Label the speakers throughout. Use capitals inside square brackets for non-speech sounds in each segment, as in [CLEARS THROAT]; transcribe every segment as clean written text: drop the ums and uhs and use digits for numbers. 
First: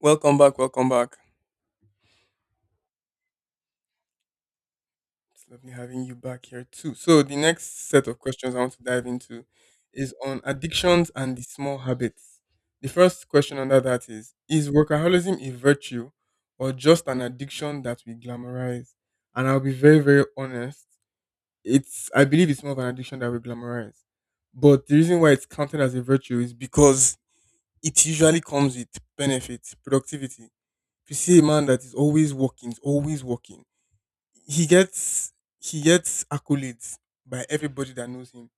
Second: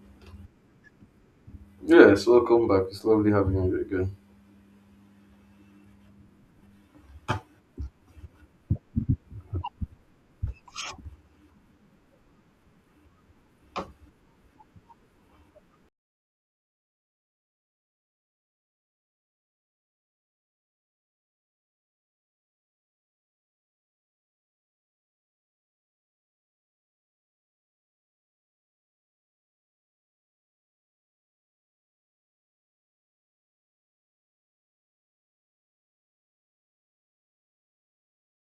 Speaker 1: Welcome back, welcome back.
Speaker 2: Yes, welcome back. It's lovely having you again.
Speaker 1: It's lovely having you back here too. So the next set of questions I want to dive into is on addictions and the small habits. The first question under that is workaholism a virtue or just an addiction that we glamorize? And I'll be very, very honest. It's I believe it's more of an addiction that we glamorize. But the reason why it's counted as a virtue is because it usually comes with benefits, productivity. If you see a man that is always working, is always working, he gets he gets accolades by everybody that knows him.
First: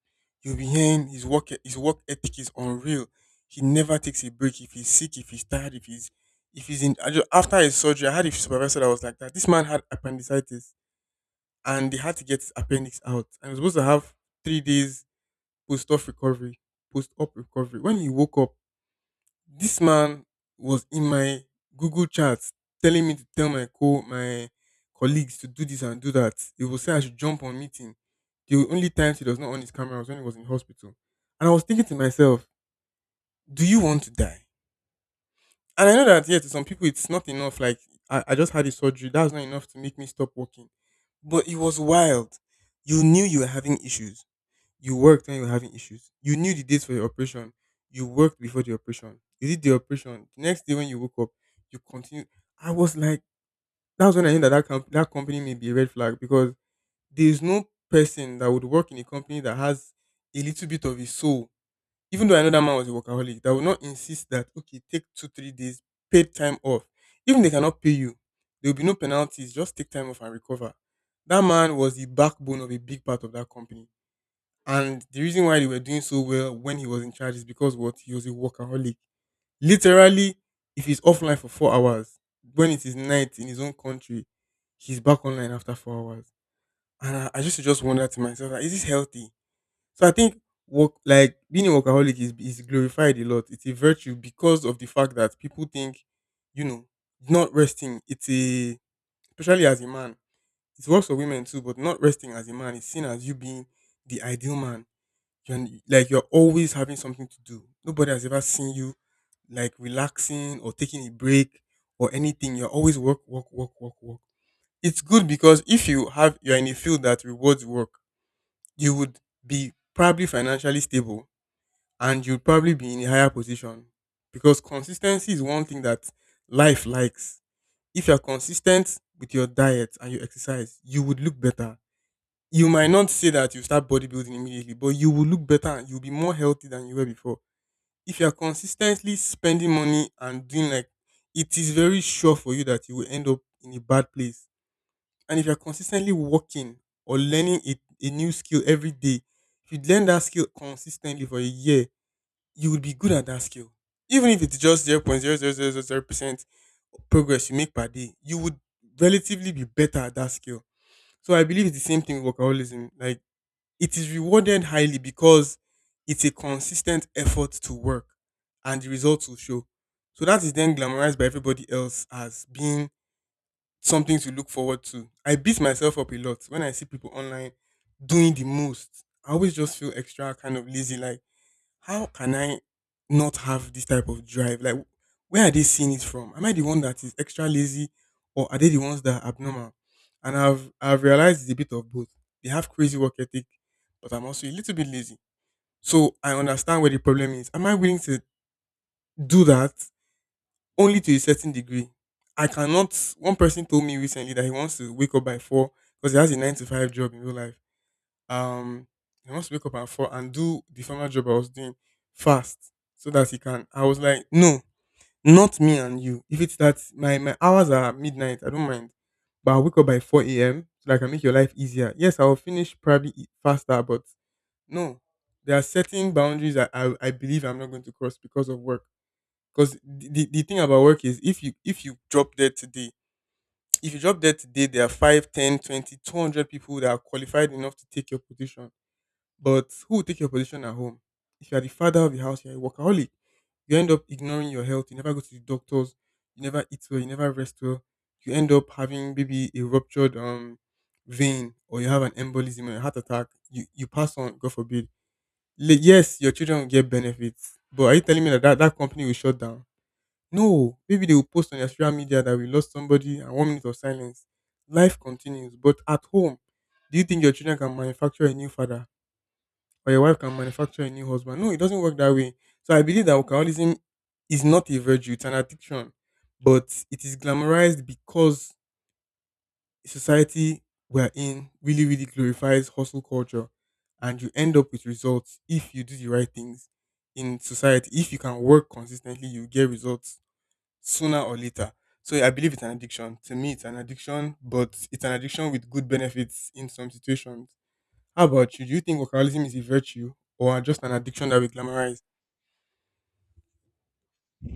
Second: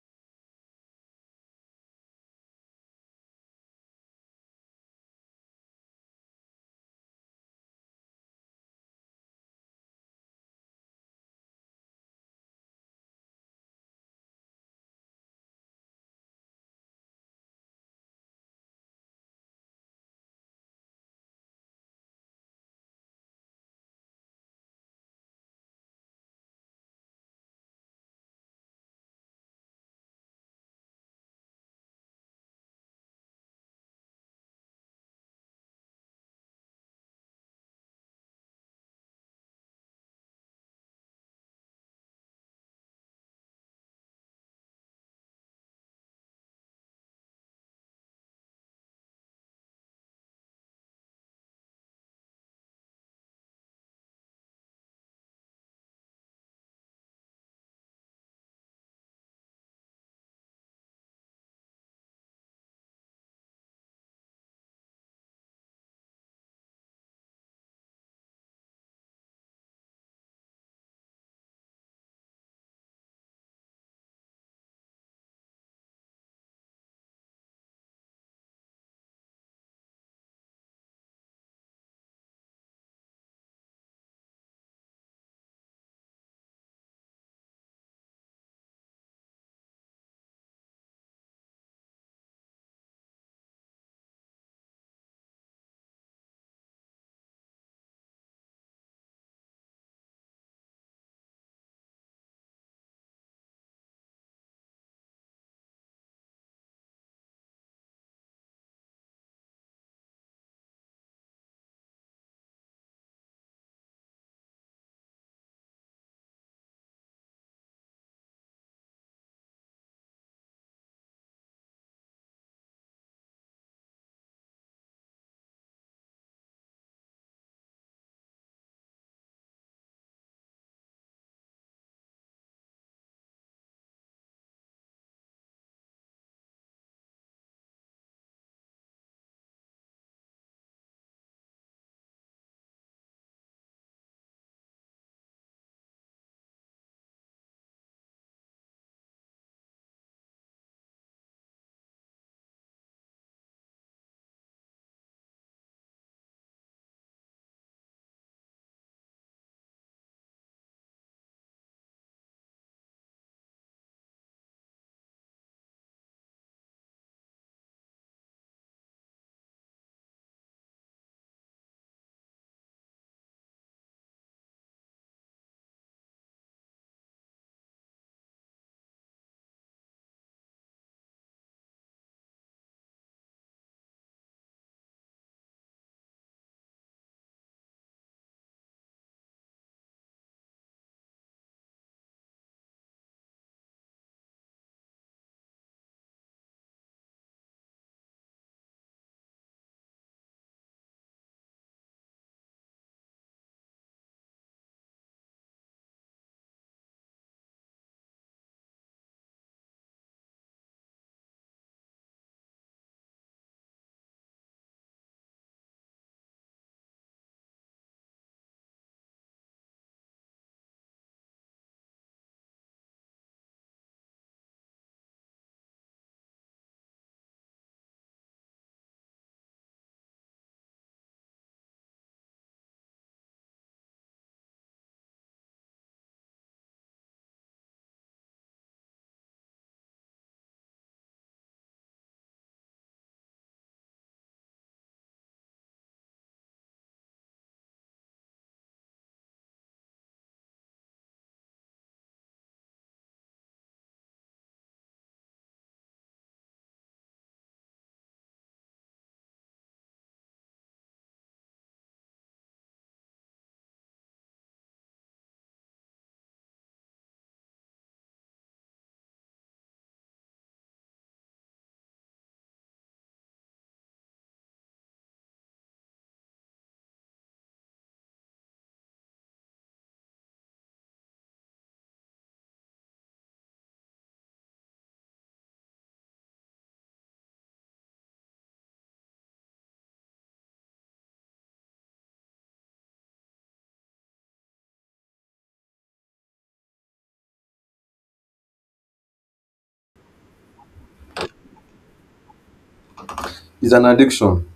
Speaker 1: You'll be hearing his his work ethic is unreal. He never takes a break. If he's sick, if he's tired, if he's in after his surgery, I had a supervisor that was like that. This man had appendicitis and they had to get his appendix out. And he was supposed to have 3 days post-op recovery. Post-op recovery. When he woke up, this man was in my Google chat telling me to tell my colleagues to do this and do that. He will say I should jump on meeting. The only time he does not on his camera was when he was in hospital. And I was thinking to myself, do you want to die? And I know that, yeah, to some people it's not enough. Like I just had a surgery. That's not enough to make me stop working. But it was wild. You knew you were having issues, you worked when you were having issues. You knew the dates for your operation. You worked before the operation. You did the operation. The next day when you woke up, you continued. I was like, that was when I knew that that company may be a red flag because there is no person that would work in a company that has a little bit of his soul. Even though I know that man was a workaholic, that would not insist that, okay, take 2 3 days paid time off. Even they cannot pay you, there will be no penalties. Just take time off and recover. That man was the backbone of a big part of that company, and the reason why they were doing so well when he was in charge is because what he was a workaholic. Literally, if he's offline for 4 hours, when it is night in his own country, he's back online after 4 hours. And I just wonder to myself, like, is this healthy? So I think work like being a workaholic is glorified a lot. It's a virtue because of the fact that people think, you know, not resting. It's a, especially as a man. It works for women too, but not resting as a man is seen as you being the ideal man. You're always having something to do. Nobody has ever seen you like relaxing or taking a break or anything. You're always work, work, work, work, work. It's good because if you have you're in a field that rewards work, you would be probably financially stable, and you'd probably be in a higher position. Because consistency is one thing that life likes. If you're consistent with your diet and your exercise, you would look better. You might not say that you start bodybuilding immediately, but you will look better and you'll be more healthy than you were before. If you're consistently spending money and doing like, it is very sure for you that you will end up in a bad place. And if you're consistently working or learning a new skill every day, if you learn that skill consistently for a year, you will be good at that skill. Even if it's just 0.00000% progress you make per day, you would relatively be better at that skill. So I believe it's the same thing with workaholism. Like, it is rewarded highly because it's a consistent effort to work, and the results will show. So that is then glamorized by everybody else as being something to look forward to. I beat myself up a lot when I see people online doing the most. I always just feel extra kind of lazy. Like, how can I not have this type of drive? Like, where are they seeing it from? Am I the one that is extra lazy, or are they the ones that are abnormal? And I've realized it's a bit of both. They have crazy work ethic, but I'm also a little bit lazy. So I understand where the problem is. Am I willing to do that only to a certain degree? I cannot. One person told me recently that he wants to wake up by four because he has a nine to five job in real life. Um, I wants to wake up at four and do the former job I was doing fast so that he can. I was like, no, not me and you. If it's that my hours are midnight, I don't mind, but I'll wake up by four a.m. so that I can make your life easier. Yes, I will finish probably faster, but no, there are certain boundaries that I believe I'm not going to cross because of work. Because the thing about work is if you, if you drop dead today, if you drop dead today, there are 5, 10, 20, 200 people that are qualified enough to take your position. But who will take your position at home? If you are the father of the house, you're a workaholic. You end up ignoring your health. You never go to the doctors. You never eat well. You never rest well. You end up having maybe a ruptured vein, or you have an embolism or a heart attack. You pass on. God forbid. Yes, your children will get benefits, but are you telling me that that company will shut down? No. Maybe they will post on their social media that we lost somebody, and 1 minute of silence. Life continues, but at home, do you think your children can manufacture a new father, or your wife can manufacture a new husband? No, it doesn't work that way. So I believe that alcoholism is not a virtue, it's an addiction. But it is glamorized because society we're in really, really glorifies hustle culture. And you end up with results if you do the right things in society. If you can work consistently, you get results sooner or later. So I believe it's an addiction. To me, it's an addiction, but it's an addiction with good benefits in some situations. How about you? Do you think workaholism is a virtue or just an addiction that we glamorize?
Speaker 2: It's an addiction.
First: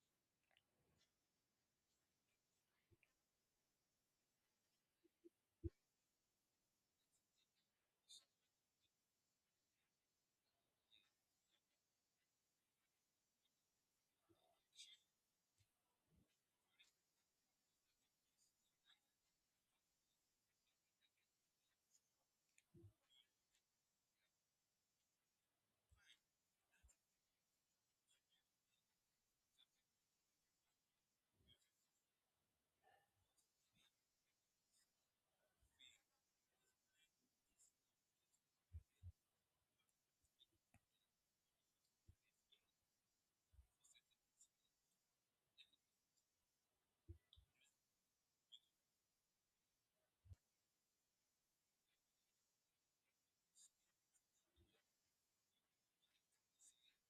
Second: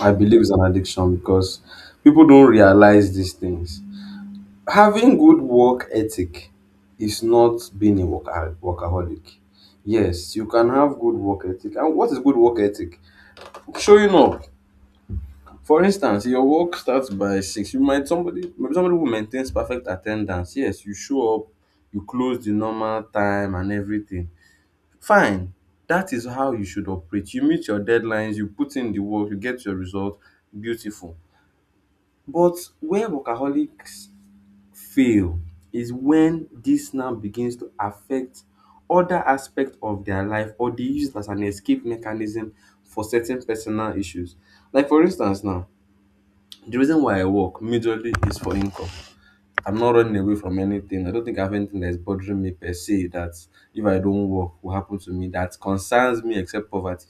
Speaker 2: I believe it's an addiction because people don't realize these things. Having good work ethic is not being a workaholic. Yes, you can have good work ethic. And what is good work ethic? Showing up. For instance, your work starts by six. You might somebody maybe somebody who maintains perfect attendance. Yes, you show up, you close the normal time and everything. Fine, that is how you should operate. You meet your deadlines, you put in the work, you get your result, beautiful. But where workaholics fail is when this now begins to affect other aspects of their life, or they use it as an escape mechanism for certain personal issues. Like for instance now, the reason why I work majorly is for income. I'm not running away from anything. I don't think I have anything that's bothering me per se that if I don't work will happen to me that concerns me except poverty,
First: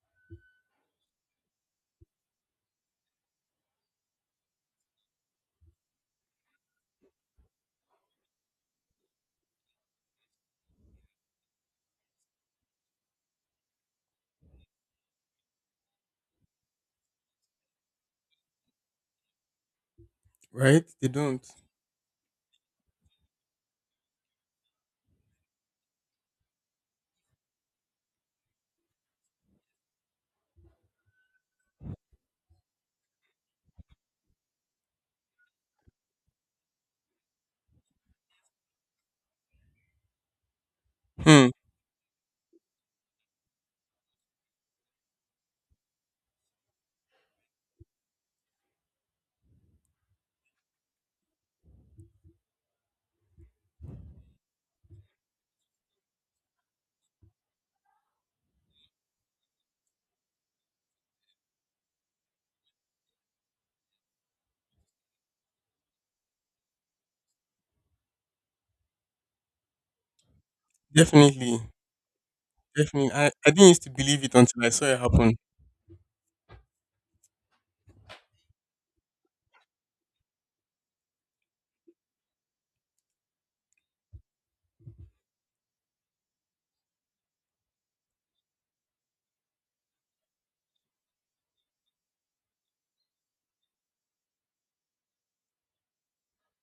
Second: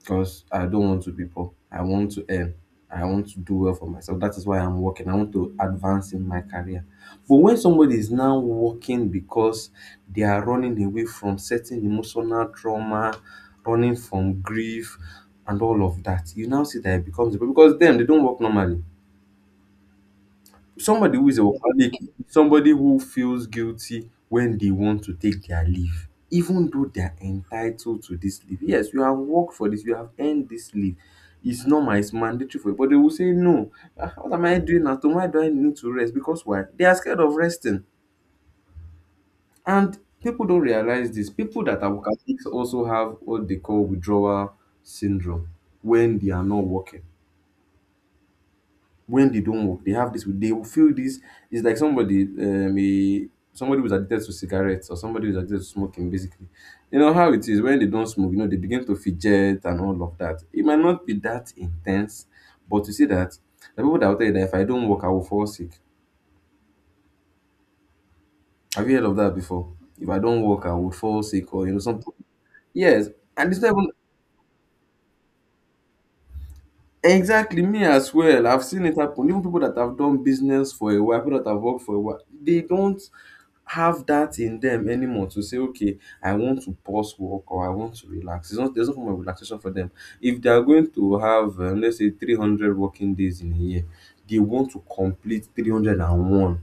Speaker 2: because I don't want to be poor. I want to earn. I want to do well for myself. That is why I'm working. I want to advance in my career. But when somebody is now working because they are running away from certain emotional trauma, running from grief, and all of that, you now see that it becomes because them they don't work normally.
Speaker 1: Right? They
Speaker 2: Somebody who is a
Speaker 1: don't.
Speaker 2: workaholic is somebody who feels guilty when they want to take their leave, even though they are entitled to this leave. Yes, you have worked for this, you have earned this leave. It's normal, it's mandatory for you. But they will say, "No, ah, what am I doing now? Why do I need to rest?" Because why? They are scared of resting. And people don't realize this.
Speaker 1: Hmm.
Speaker 2: People that are workaholics also have what they call withdrawal syndrome when they are not working. When they don't work, they have this, they will feel this. It's like somebody, somebody who's addicted to cigarettes or somebody who's addicted to smoking, basically. You know how it is when they don't smoke, you know, they begin to fidget and all of that. It might not be that intense, but you see that the people that will tell you that if I don't work, I will fall sick. Have you heard of that before? If I don't work, I will fall sick
Speaker 1: Definitely.
Speaker 2: or, you know, something. Yes.
Speaker 1: Definitely. I
Speaker 2: And it's
Speaker 1: didn't
Speaker 2: not
Speaker 1: used
Speaker 2: even
Speaker 1: to believe it until I saw it happen.
Speaker 2: exactly me as well. I've seen it happen. Even people that have done business for a while, people that have worked for a while, they don't have that in them anymore to say, okay, I want to pause work or I want to relax. It's not, there's no form of relaxation for them. If they are going to have, let's say, 300 working days in a year, they want to complete 301. And one,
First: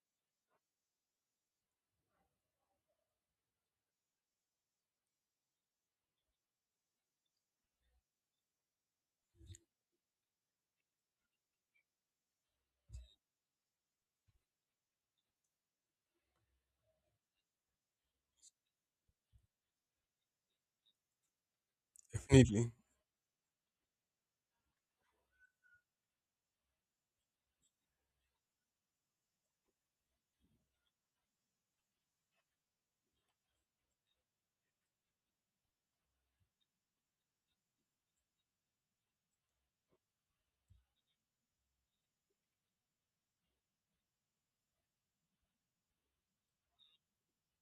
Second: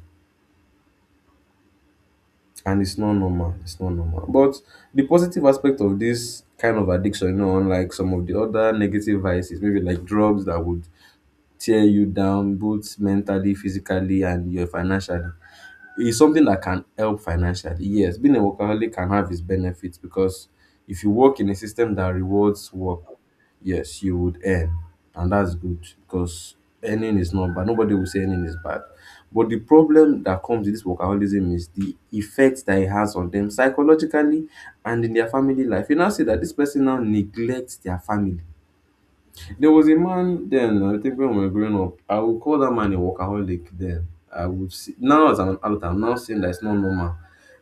Speaker 2: and it's not normal. It's not normal. But the positive aspect of this kind of addiction, you know, unlike some of the other negative vices, maybe like drugs that would tear you down both mentally, physically, and your financially. It's something that can help financially. Yes, being a workaholic can have its benefits because if you work in a system that
Speaker 1: Definitely.
Speaker 2: rewards work, yes, you would earn. And that's good because earning is not bad. Nobody will say earning is bad. But the problem that comes with this workaholism is the effect that it has on them psychologically and in their family life. You now see that this person now neglects their family. There was a man then, I think when we were growing up, I would call that man a workaholic then. I would see, now as an adult, I'm now saying that it's not normal.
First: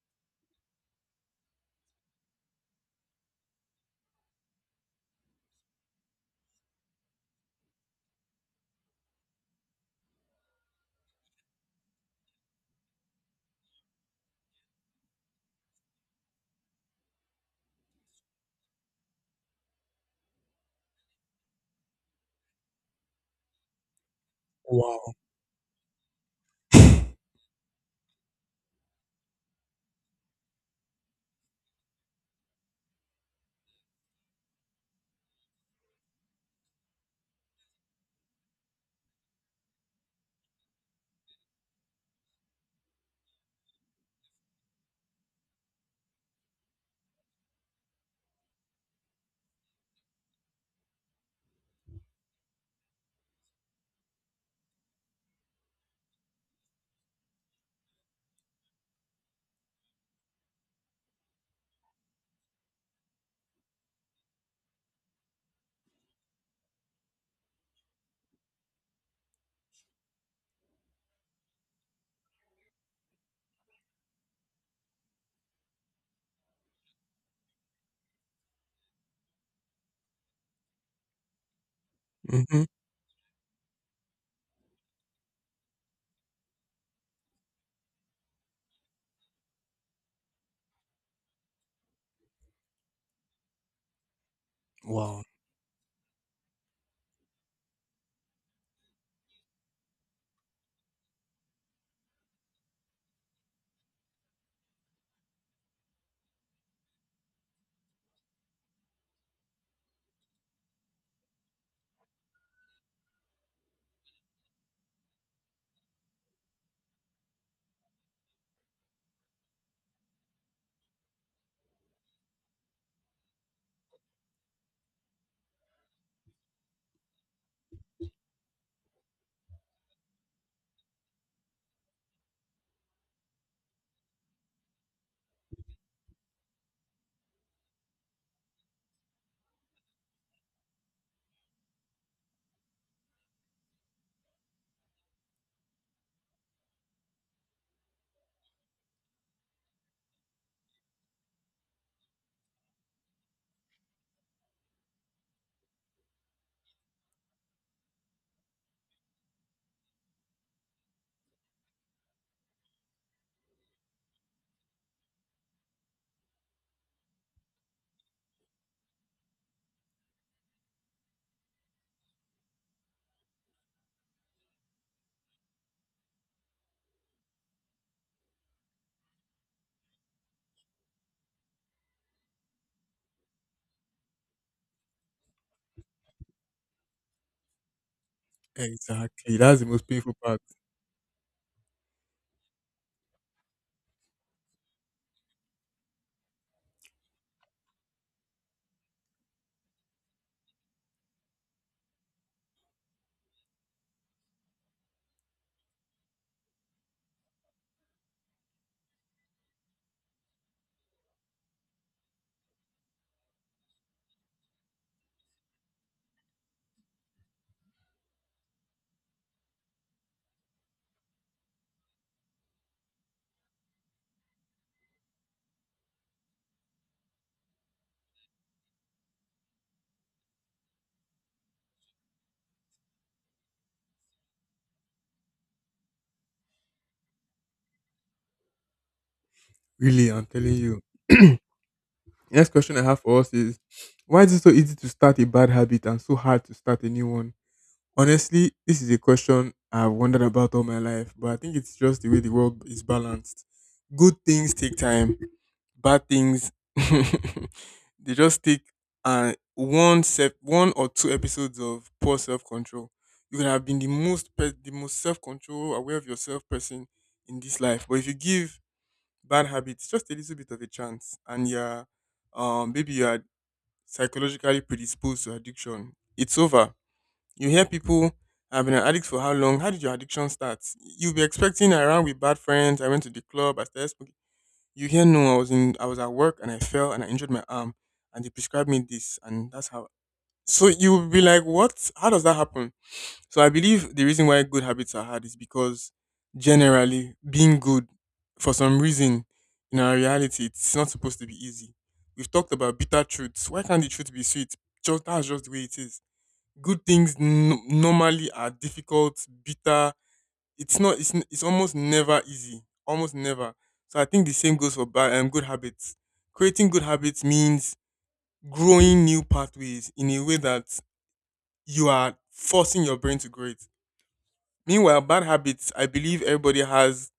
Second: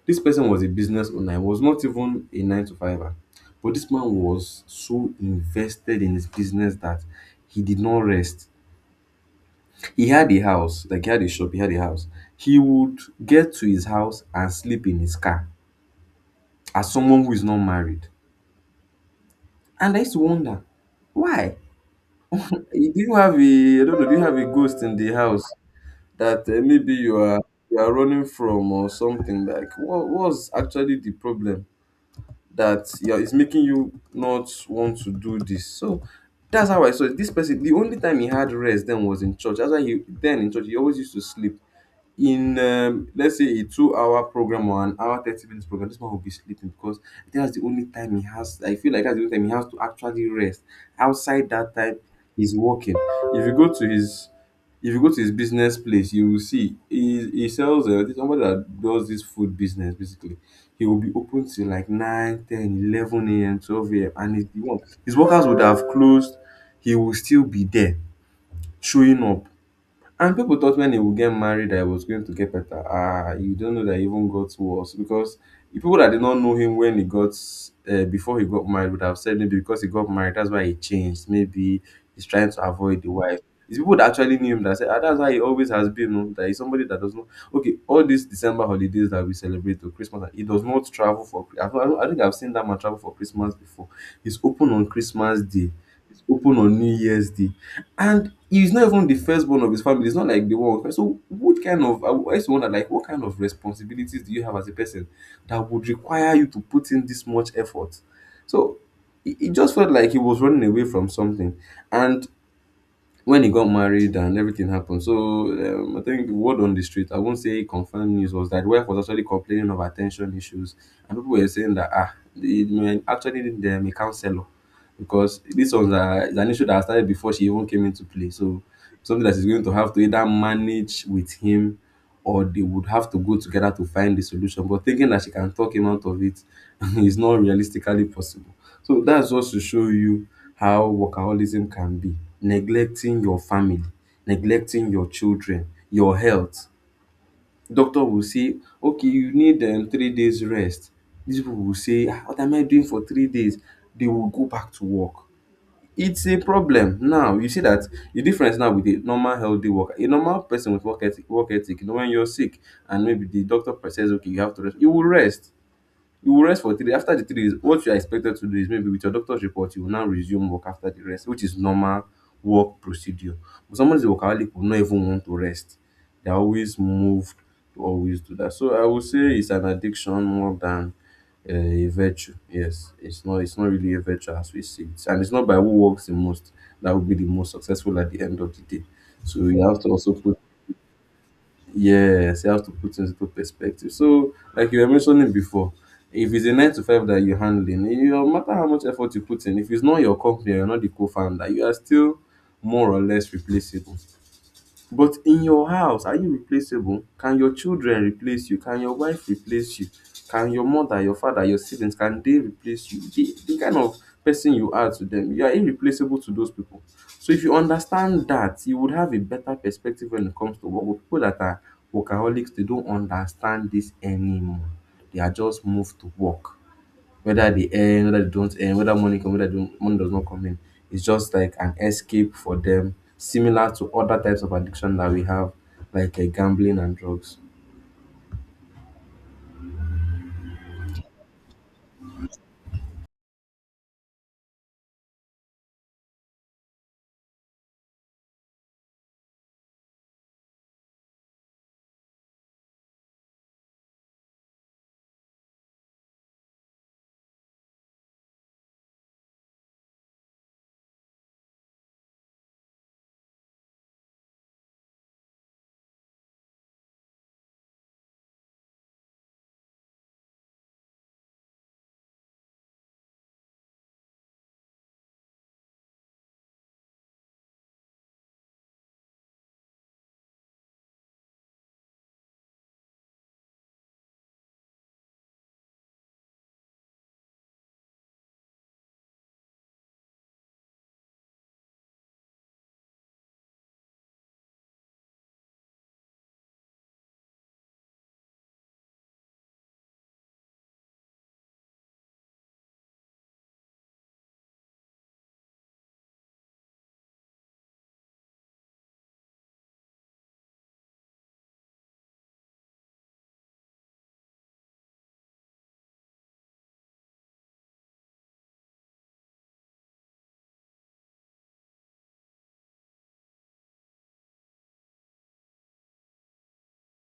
Speaker 2: This person was a business owner, he was not even a nine to fiver. But this man was so invested in his business that he did not rest. He had a house, like he had a shop, he had a house. He would get to his house and sleep in his car as someone who is not married. And I used to wonder, why? Do you have a, I don't know, do you have a ghost in the
Speaker 1: Wow.
Speaker 2: house? That maybe you are running from, or something? Like, what was actually the problem that, yeah, is making you not want to do this? So that's how I saw it. This person, the only time he had rest then was in church. That's why he then in church, he always used to sleep in, let's say, a 2 hour program or an hour 30 minutes program, this man will be sleeping because that's the only time he has. I feel like that's the only time he has to actually rest. Outside that time, he's working. If you go to his, if you go to his business place, you will see he sells, this- somebody that does this food business basically. He will be open till like 9, 10, 11 a.m., 12 a.m, and he's the one. His workers would have closed, he will still be there, showing up. And people thought when they would get married that it was going to get better. Ah, you don't know that it even got worse, because the people that did not know him when he got, before he got married, would have said maybe because he got married, that's why he changed. Maybe he's trying to
Speaker 1: Hmm.
Speaker 2: avoid the wife. It's people that actually knew him that said, ah, that's how he always has been. No? That he's somebody that does not. Okay, all these December holidays that we celebrate to Christmas, he does not travel for. I think I've seen that man travel for Christmas before. He's open on
Speaker 1: Wow.
Speaker 2: Christmas Day. It's open on New Year's Day, and he's not even the firstborn of his family. It's not like the one. So, what kind of, I always wonder, like, what kind of responsibilities do you have as a person that would require you to put in this much effort? So, it just felt like he was running away from something, and when he got married and everything happened. So, I think word on the street, I won't say confirmed news, was that wife was actually complaining of attention issues, and people were saying that ah, they may actually need them a counselor because this was a, is an issue that started before she even came into play. So, something that she's going to have to either manage with him, or they would have to go together to find the solution. But thinking that she can talk him out of it [LAUGHS] is not realistically possible. So that's just to show you how workaholism can be. Neglecting your family, neglecting your children, your health. Doctor will say, okay, you need 3 days rest. These people will say, "Ah, what am I doing for 3 days?" They will go back to work. It's a problem now. You see that the difference now with a normal healthy worker, a normal person with work ethic, you know, when you're sick and maybe the doctor says, okay, you have to rest, you will rest. You will rest for 3 days. After the 3 days, what you are expected to do is maybe with your doctor's report, you will now resume work after the rest, which is normal work procedure. But somebody who's a workaholic will not even want to rest. They're always moved to always do that. So I would say it's an addiction more than a virtue. Yes, it's not really a virtue as we see it. And it's not by who works the most that will be the most successful at the end of the day.
Speaker 1: Exactly.
Speaker 2: So
Speaker 1: That's
Speaker 2: we
Speaker 1: the
Speaker 2: have
Speaker 1: most
Speaker 2: to also
Speaker 1: painful
Speaker 2: put,
Speaker 1: part.
Speaker 2: yes, you have to put things into perspective. So, like you were mentioning before, if it's a nine to five that you're handling, it- no matter how much effort you put in, if it's not your company, you're not the co-founder, you are still more or less replaceable. But in your house, are you replaceable? Can your children replace you? Can your wife replace you? Can your mother, your father, your siblings, can they replace you? The kind of person you are to them, you are irreplaceable to those people. So if you understand that, you would have a better perspective when it comes to work. But people that are workaholics, they don't understand this anymore. They are just moved to work whether they earn, whether they don't earn, whether money come, whether don't, money does not come in. It's just like an escape for them, similar to other types of addiction that we have, like gambling and drugs.
Speaker 1: Really, I'm telling you. [CLEARS THROAT] Next question I have for us is, why is it so easy to start a bad habit and so hard to start a new one? Honestly, this is a question I've wondered about all my life, but I think it's just the way the world is balanced. Good things take time, bad things [LAUGHS] they just take one or two episodes of poor self-control. You can have been the most the most self-control aware of yourself person in this life, but if you give bad habits just a little bit of a chance, and you're maybe you are psychologically predisposed to addiction, it's over. You hear people, I've been an addict for how long. How did your addiction start? You'll be expecting around with bad friends, I went to the club, I started smoking. You hear, no, I was in, I was at work and I fell and I injured my arm and they prescribed me this, and that's how. So you would be like, what? How does that happen? So I believe the reason why good habits are hard is because generally being good, for some reason, in our reality it's not supposed to be easy. We've talked about bitter truths. Why can't the truth be sweet? Just, that's just the way it is. Good things normally are difficult, bitter, it's not. It's almost never easy. Almost never. So I think the same goes for bad good habits. Creating good habits means growing new pathways in a way that you are forcing your brain to grow it. Meanwhile, bad habits. I believe everybody has.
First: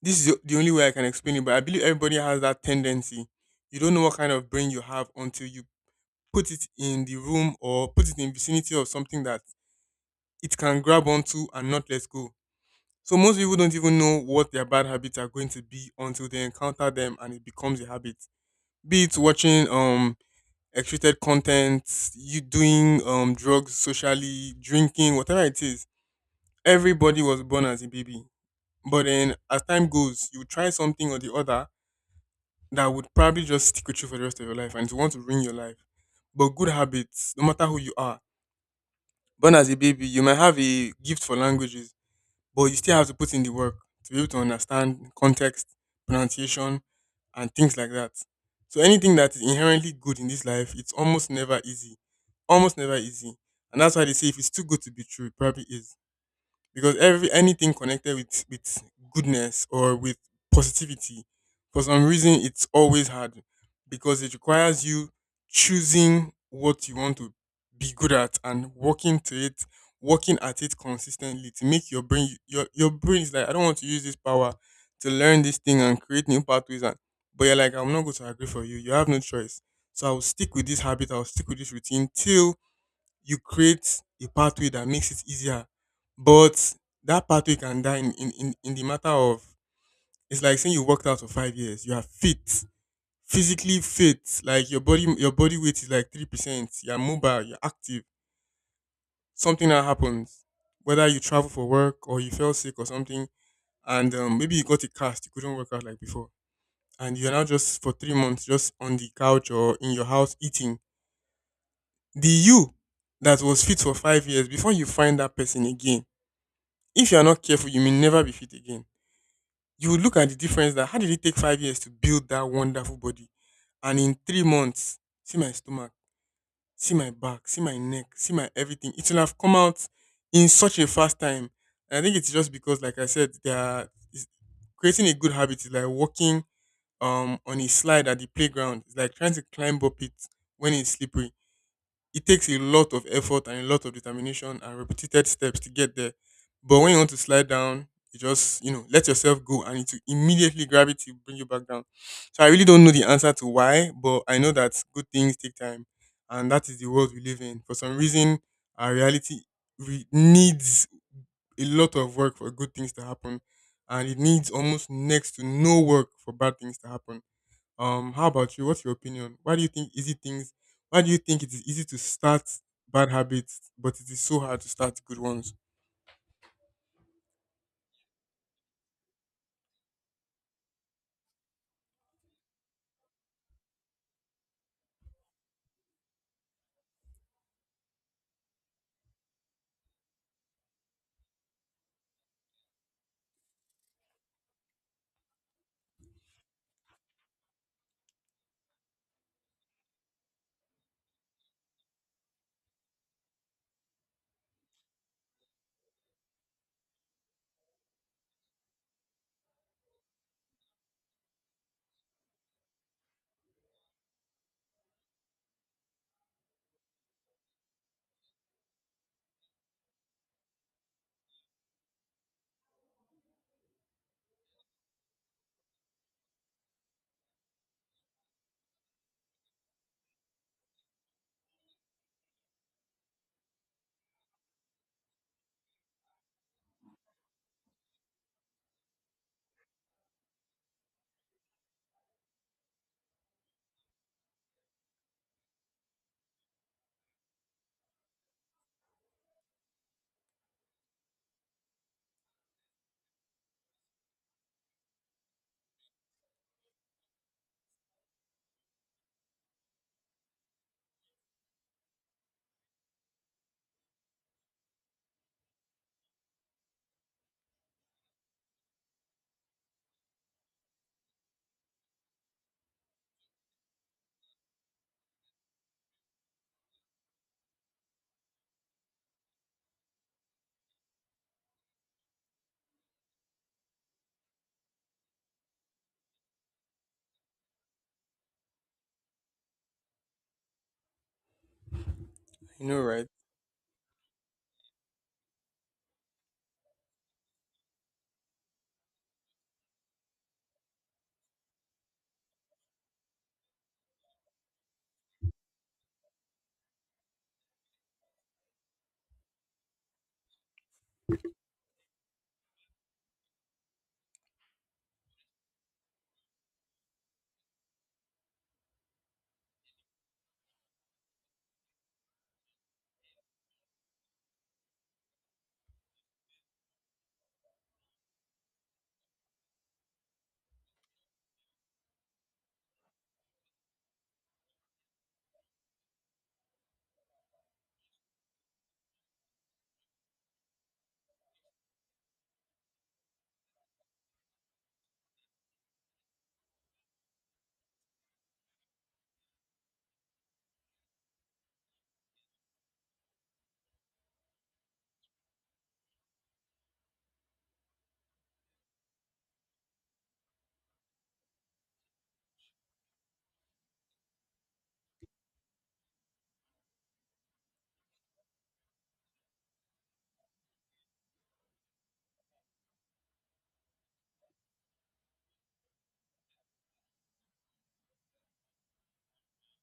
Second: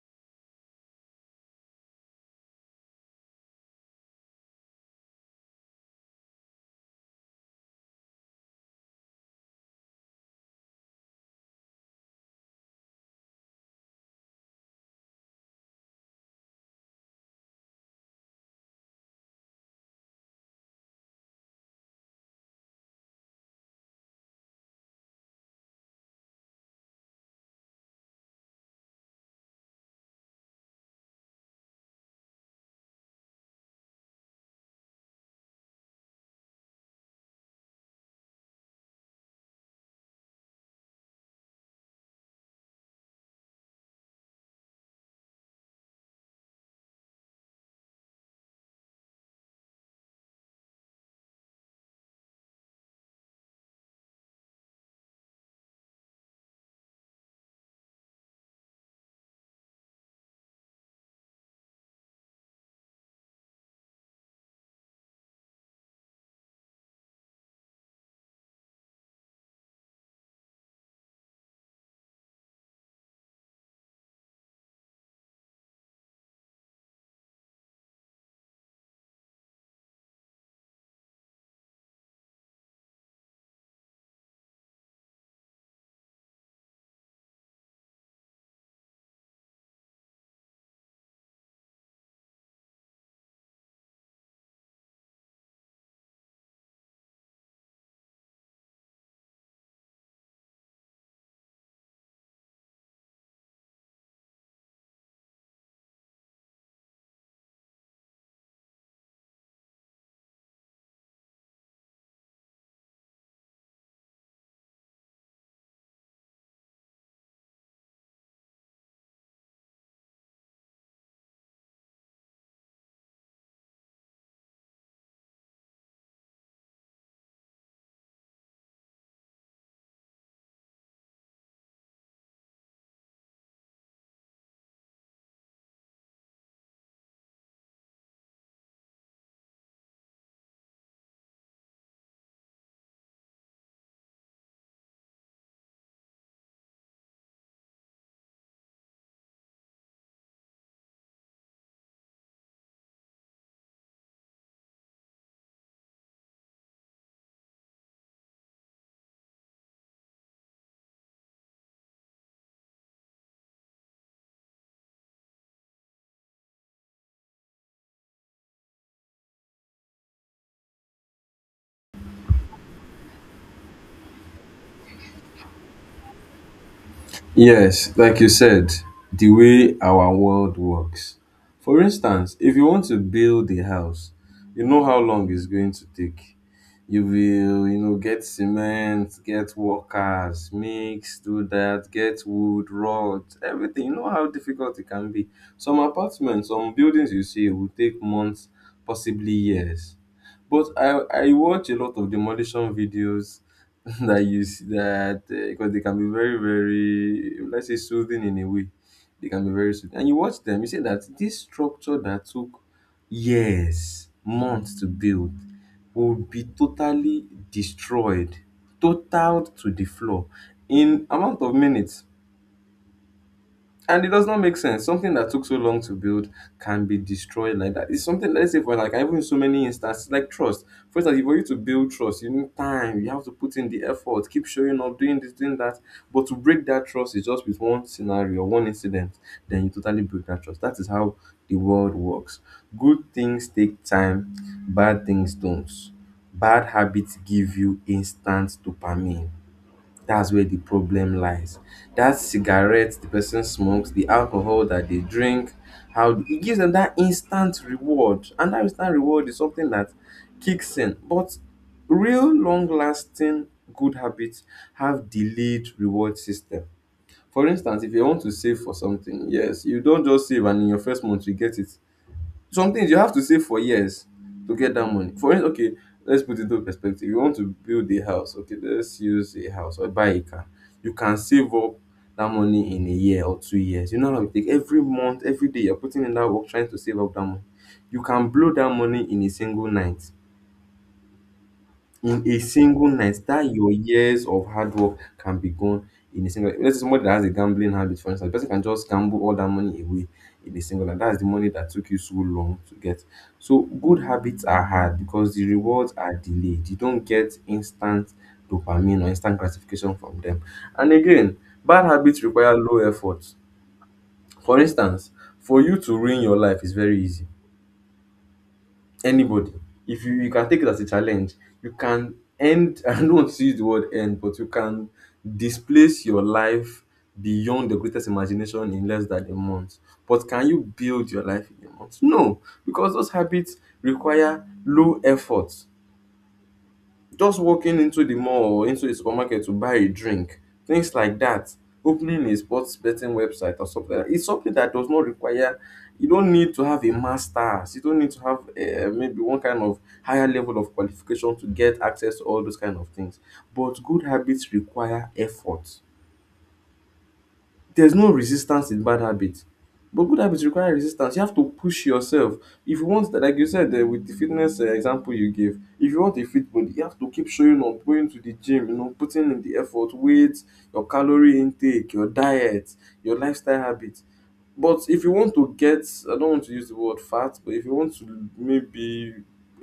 Speaker 1: This is the only way I can explain it, but I believe everybody has that tendency. You don't know what kind of brain you have until you put it in the room or put it in vicinity of something that it can grab onto and not let go. So most people don't even know what their bad habits are going to be until they encounter them and it becomes a habit. Be it watching excreted content, you doing drugs socially, drinking, whatever it is. Everybody was born as a baby. But then as time goes, you try something or the other that would probably just stick with you for the rest of your life and to want to ruin your life. But good habits, no matter who you are, born as a baby, you might have a gift for languages but you still have to put in the work to be able to understand context, pronunciation, and things like that. So anything that is inherently good in this life, it's almost never easy. Almost never easy. And that's why they say if it's too good to be true, it probably is because every anything connected with goodness or with positivity, for some reason it's always hard because it requires you choosing what you want to be good at and working to it, working at it consistently to make your brain, your brain is like, I don't want to use this power to learn this thing and create new pathways. And but you're like, I'm not going to agree for you, you have no choice. So I'll stick with this habit, I'll stick with this routine till you create a pathway that makes it easier. But that pathway can die in, in the matter of, it's like saying you worked out for 5 years, you are fit, physically fit, like your body, your body weight is like 3%, you're mobile, you're active. Something that happens, whether you travel for work or you fell sick or something, and maybe you got a cast, you couldn't work out like before, and you're now just for 3 months just on the couch or in your house eating. The you that was fit for 5 years before, you find that person again. If you are not careful, you may never be fit again. You would look at the difference, that how did it take 5 years to build that wonderful body? And in 3 months, see my stomach, see my back, see my neck, see my everything. It will have come out in such a fast time. And I think it's just because, like I said, they are, is- creating a good habit is like walking on a slide at the playground. It's like trying to climb up it when it's slippery, it takes a lot of effort and a lot of determination and repeated steps to get there. But when you want to slide down, you just, you know, let yourself go, and it will immediately, gravity bring you back down. So I really don't know the answer to why, but I know that good things take time, and that is the world we live in. For some reason, our reality needs a lot of work for good things to happen, and it needs almost next to no work for bad things to happen. How about you? What's your opinion? Why do you think easy things? Why do you think it is easy to start bad habits, but it is so hard to start good ones?
Speaker 2: Yes, like you said, the way our world works. For instance, if you want to build a house, you know how long it's going to take. You will get cement, get workers, mix, do that, get wood, rod, everything. You know how difficult it can be. Some apartments, some buildings you see will take months, possibly years. But I watch a lot of demolition videos [LAUGHS] that because they can be very very, let's say, soothing in a way, they can be very soothing, and you watch them, you say that this structure that took years, months to build will be totally destroyed, totaled to the floor, in amount of minutes, and it does not make sense. Something that took so long to build can be destroyed like that. It's something, let's say, for like even in so many instances, like trust. For instance, for you to build trust, you need time, you have to put in the effort, keep showing up, doing this, doing that. But to break that trust is just with one scenario, one incident, then you totally break that trust. That is how the world works. Good things take time, bad things don't. Bad habits give you instant dopamine, that's where the problem lies. That cigarette the person smokes, the alcohol that they drink, how it gives them that instant reward. And that instant reward is something that kicks in. But real long lasting good habits have delayed reward system. For instance, if you want to save for something, yes, you don't just save and in your first month you get it, some things you have to save for years to get that money. For instance, okay, let's put it into perspective. You want to build a house, okay, let's use a house or buy a car. You can save up that money in a year or 2 years. You know how it take every month, every day you're putting in that work trying to save up that money. You can blow that money in a single night. In a
Speaker 1: You know,
Speaker 2: single
Speaker 1: right?
Speaker 2: night, that your years of hard work can be gone in a single. Let's say somebody that has a gambling habit, for instance, the person can just gamble all that money away in a single night. That's the money that took you so long to get. So good habits are hard because the rewards are delayed. You don't get instant dopamine or instant gratification from them. And again, bad habits require low effort. For instance, for you to ruin your life is very easy, anybody. If you, you can take it as a challenge, you can end, [LAUGHS] I don't want to use the word end, but you can displace your life beyond the greatest imagination in less than a month. But can you build your life in a month? No, because those habits require low effort. Just walking into the mall or into the supermarket to buy a drink, things like that, opening a sports betting website or something like that, it's something that does not require, you don't need to have a master's, you don't need to have maybe one kind of higher level of qualification to get access to all those kind of things. But good habits require effort. There's no resistance in bad habits. But good habits require resistance. You have to push yourself. If you want, that, like you said, with the fitness example you gave, if you want a fit body, you have to keep showing up, going to the gym, you know, putting in the effort, weight, your calorie intake, your diet, your lifestyle habits. But if you want to get, I don't want to use the word fat, but if you want to maybe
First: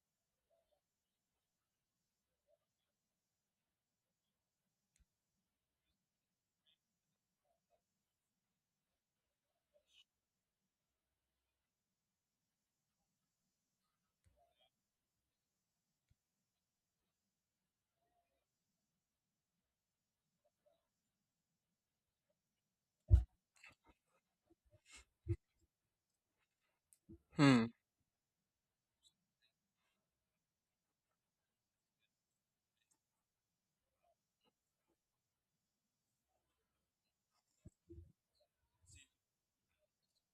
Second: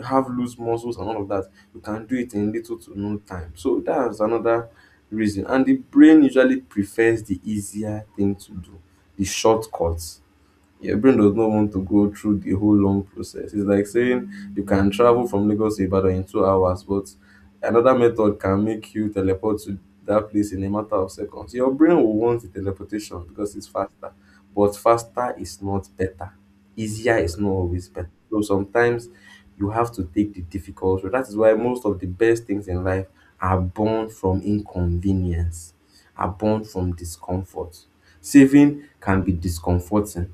Speaker 2: have loose muscles and all of that, you can do it in little to no time. So that's another reason. And the brain usually prefers the easier thing to do, the shortcut, your brain does not want to go through the whole long process. It's like saying you can travel from Lagos to Ibadan in 2 hours, but another method can make you teleport to that place in a matter of seconds. Your brain will want the teleportation because it's faster, but faster is not better. Easier is not
Speaker 1: Hmm.
Speaker 2: always better. So sometimes you have to take the difficult route. That is why most of the best things in life are born from inconvenience, are born from discomfort. Saving can be discomforting,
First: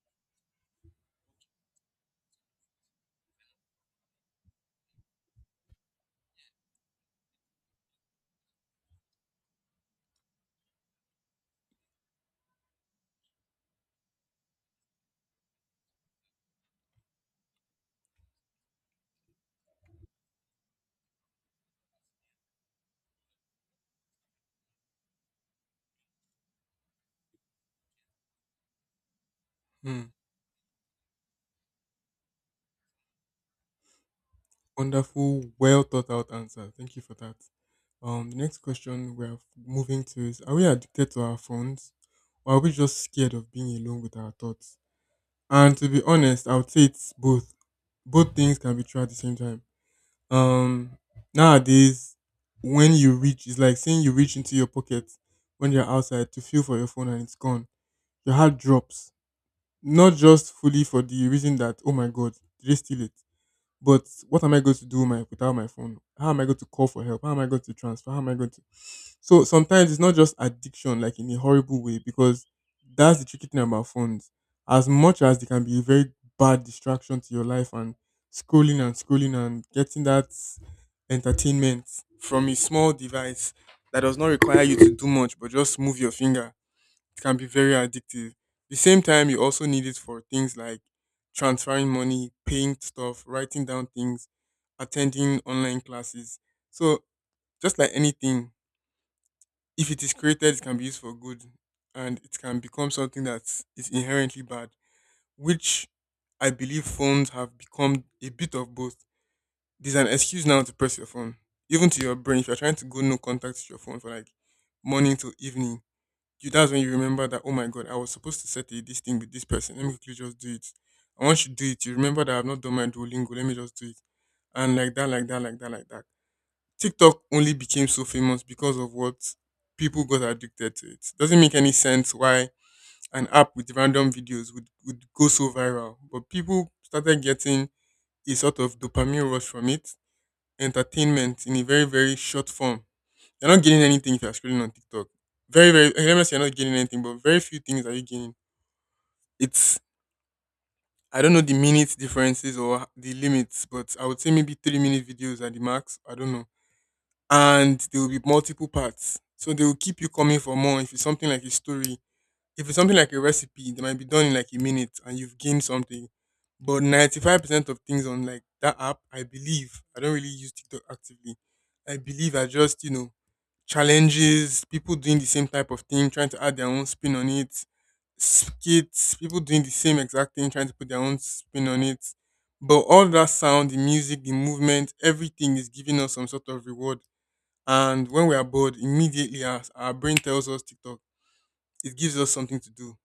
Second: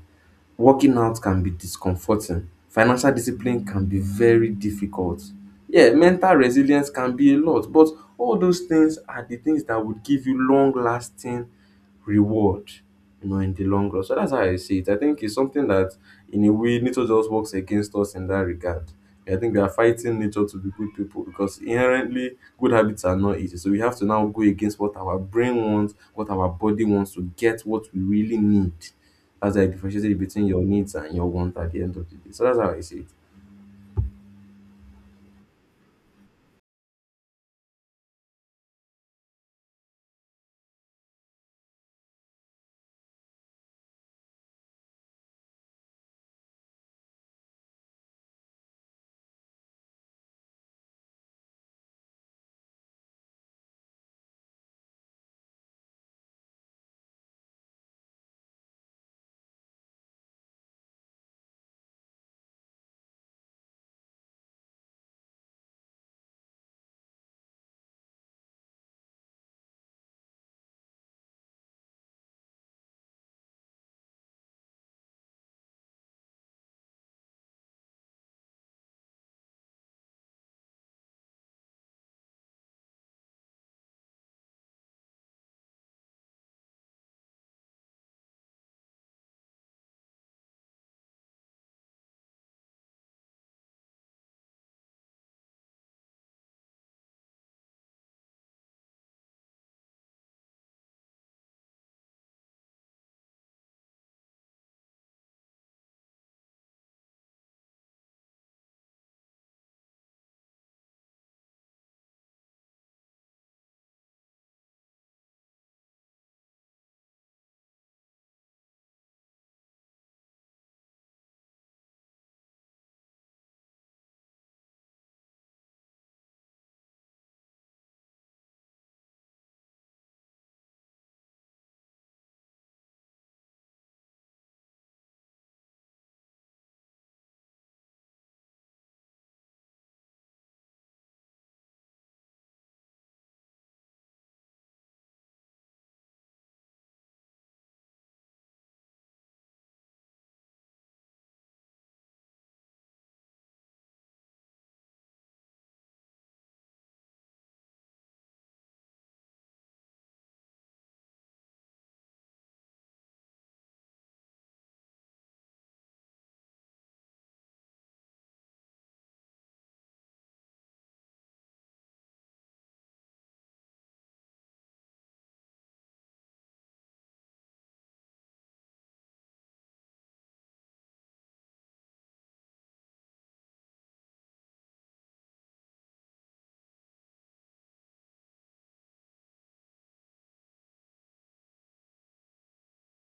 Speaker 2: working out can be discomforting, financial discipline can be very difficult, yeah, mental resilience can be a lot, but all those things are the things that would give you long lasting reward, you know, in the long run. So that's how I see it. I think it's something that in a way nature just works against us in that regard. I think we are fighting nature to be good people because inherently good habits are not easy, so we have to now go against what our brain wants, what our body wants, to get what we really need. That's how
Speaker 1: Hmm.
Speaker 2: you between your needs and your want at the end of the day. So that's how I see it.
Speaker 1: Wonderful, well thought out answer. Thank you for that. The next question we are moving to is: are we addicted to our phones, or are we just scared of being alone with our thoughts? And to be honest, I would say it's both. Both things can be true at the same time. Um, Nowadays, when you reach, it's like saying you reach into your pocket when you're outside to feel for your phone and it's gone. Your heart drops. Not just fully for the reason that, oh my God, did they steal it? But what am I going to do my, without my phone? How am I going to call for help? How am I going to transfer? How am I going to? So sometimes it's not just addiction, like in a horrible way, because that's the tricky thing about phones. As much as they can be a very bad distraction to your life, and scrolling and scrolling and getting that entertainment from a small device that does not require you to do much but just move your finger, it can be very addictive. The same time, you also need it for things like transferring money, paying stuff, writing down things, attending online classes. So, just like anything, if it is created, it can be used for good, and it can become something that is inherently bad, which I believe phones have become a bit of both. There's an excuse now to press your phone, even to your brain. If you're trying to go no contact with your phone for like morning to evening, you, that's when you remember that oh my God, I was supposed to set a, this thing with this person. Let me quickly just do it. And once you do it, you remember that I've not done my Duolingo. Let me just do it. And like that, like that, like that, like that. TikTok only became so famous because of what? People got addicted to it. Doesn't make any sense why an app with random videos would go so viral. But people started getting a sort of dopamine rush from it, entertainment in a very, very short form. You're not gaining anything if you're scrolling on TikTok. Very, very, okay, let me say you're not gaining anything, but very few things are you gaining. It's, I don't know the minute differences or the limits, but I would say maybe 3 minute videos are the max. I don't know. And there will be multiple parts. So they will keep you coming for more. If it's something like a story, if it's something like a recipe, they might be done in like a minute and you've gained something. But 95% of things on like that app, I believe, I don't really use TikTok actively. I believe, I just, you know, challenges, people doing the same type of thing, trying to add their own spin on it, skits, people doing the same exact thing, trying to put their own spin on it. But all that sound, the music, the movement, everything is giving us some sort of reward. And when we are bored, immediately our brain tells us TikTok. It gives us something to do.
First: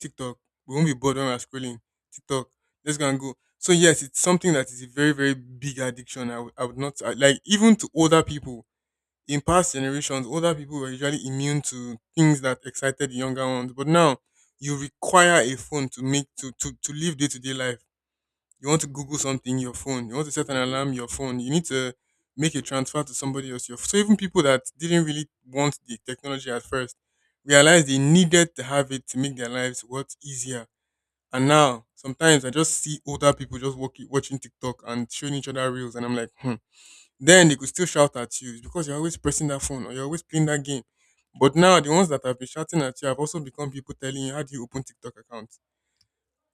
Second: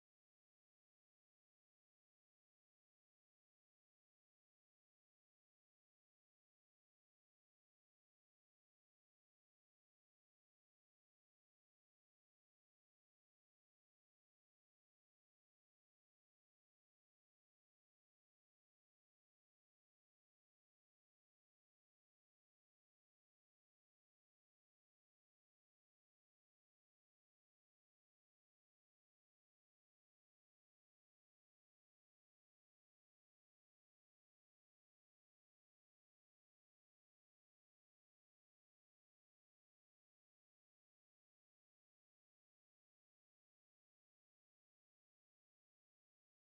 Speaker 1: TikTok. We won't be bored when we are scrolling. TikTok. Let's go and go. So yes, it's something that is a very, very big addiction. I would not I- Like even to older people in past generations, older people were usually immune to things that excited the younger ones. But now you require a phone to live day to day life. You want to Google something, your phone. You want to set an alarm, your phone. You need to make a transfer to somebody else. Your, so even people that didn't really want the technology at first realized they needed to have it to make their lives what, easier. And now sometimes I just see older people just walking, watching TikTok and showing each other reels, and I'm like, hmm, then they could still shout at you. It's because you're always pressing that phone or you're always playing that game. But now the ones that have been shouting at you have also become people telling you how do you open TikTok accounts.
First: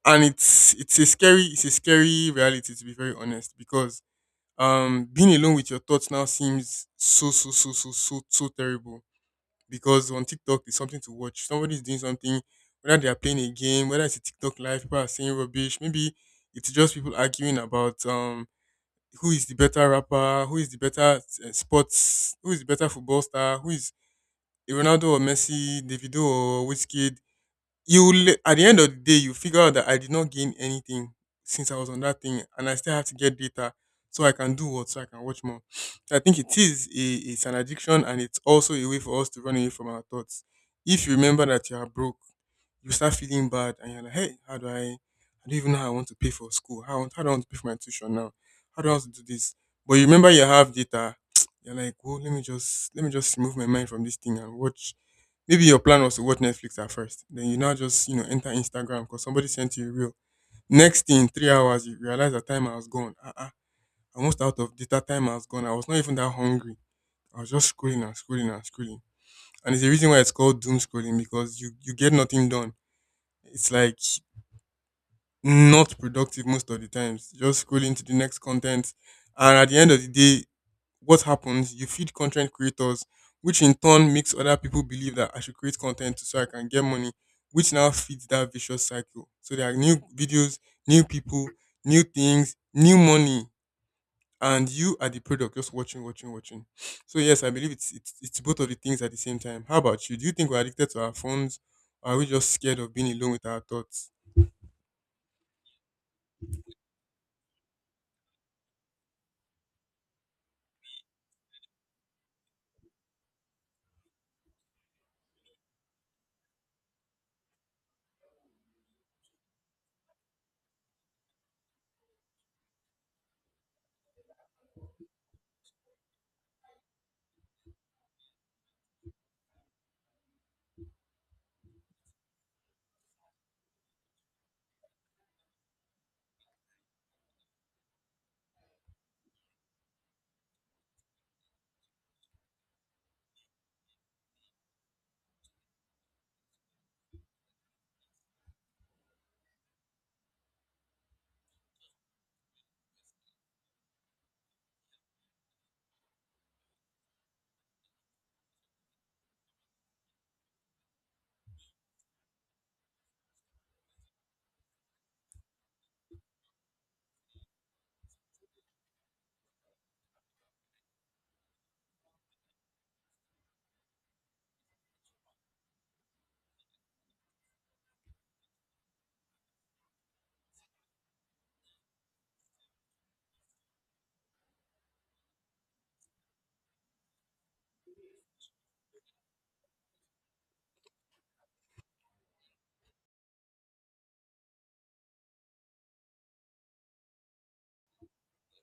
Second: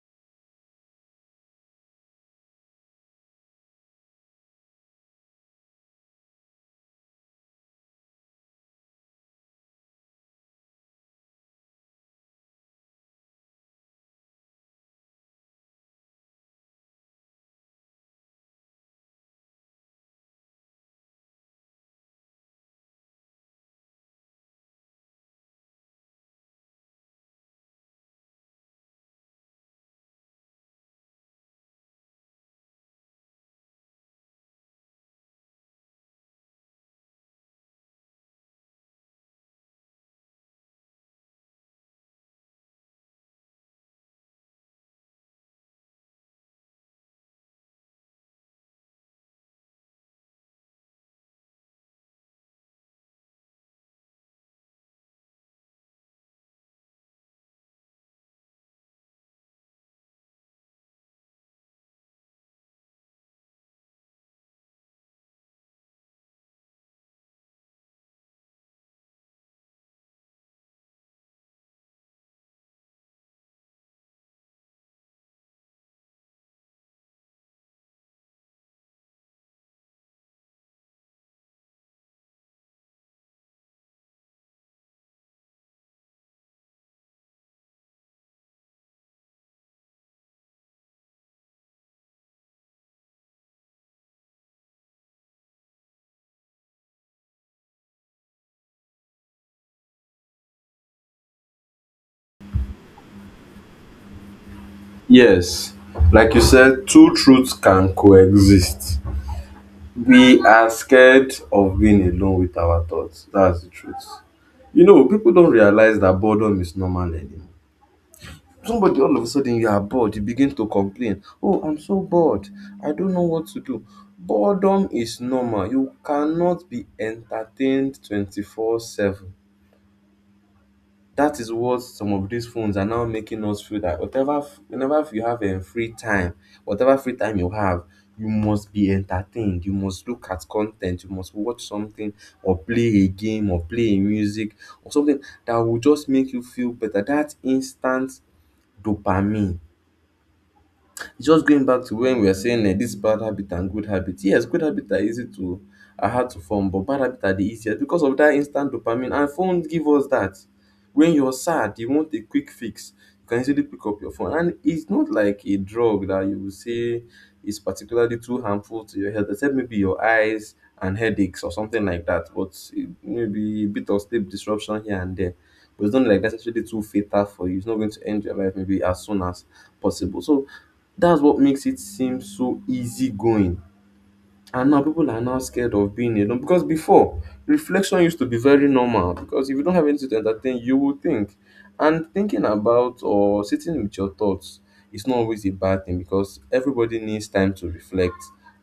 Speaker 1: And it's a scary reality, to be very honest, because being alone with your thoughts now seems so so so so so so terrible because on TikTok it's something to watch. Somebody's doing something, whether they are playing a game, whether it's a TikTok live, people are saying rubbish, maybe it's just people arguing about who is the better rapper, who is the better sports, who is the better football star, who is a Ronaldo or Messi, Davido or Whiskey. You will at the end of the day you figure out that I did not gain anything since I was on that thing, and I still have to get data so I can do what, so I can watch more. So I think it is a, it's an addiction, and it's also a way for us to run away from our thoughts. If you remember that you are broke, you start feeling bad and you're like, hey, how do I don't even know how I want to pay for school. How do I want to pay for my tuition now? How do I want to do this? But you remember you have data, [TSK] you're like, well, let me just remove my mind from this thing and watch. Maybe your plan was to watch Netflix at first, then you now just enter Instagram because somebody sent you a reel. Next thing, 3 hours, you realize the timer has gone. Almost out of data. Timer has gone. I was not even that hungry. I was just scrolling. And it's the reason why it's called doom scrolling because you get nothing done. It's like not productive most of the times. Just scrolling to the next content, and at the end of the day, what happens? You feed content creators, which in turn makes other people believe that I should create content so I can get money, which now feeds that vicious cycle. So there are new videos, new people, new things, new money, and you are the product just watching. So yes, I believe it's both of the things at the same time. How about you? Do you think we're addicted to our phones? Or are we just scared of being alone with our thoughts?
Speaker 2: Yes, like you said, two truths can coexist. We are scared of being alone with our thoughts. That's the truth. You know, people don't realize that boredom is normal anymore. Somebody all of a sudden you are bored, you begin to complain. Oh, I'm so bored. I don't know what to do. Boredom is normal. You cannot be entertained 24/7. That is what some of these phones are now making us feel, that whenever you have free time, whatever free time you have, you must be entertained, you must look at content, you must watch something, or play a game, or play a music, or something that will just make you feel better, that instant dopamine. Just going back to when we were saying this bad habit and good habit. Yes, good habit are easy to are hard to form, but bad habit are the easiest because of that instant dopamine. And phones give us that. When you're sad, you want a quick fix. You can easily pick up your phone, and it's not like a drug that you will say is particularly too harmful to your health, except maybe your eyes and headaches or something like that. But it- maybe a bit of sleep disruption here and there. But it's not like that's actually too fatal for you. It's not going to end your life maybe as soon as possible. So that's what makes it seem so easygoing. And now people are now scared of being alone because before reflection used to be very normal because if you don't have anything to entertain, you will think. And thinking about or sitting with your thoughts is not always a bad thing because everybody needs time to reflect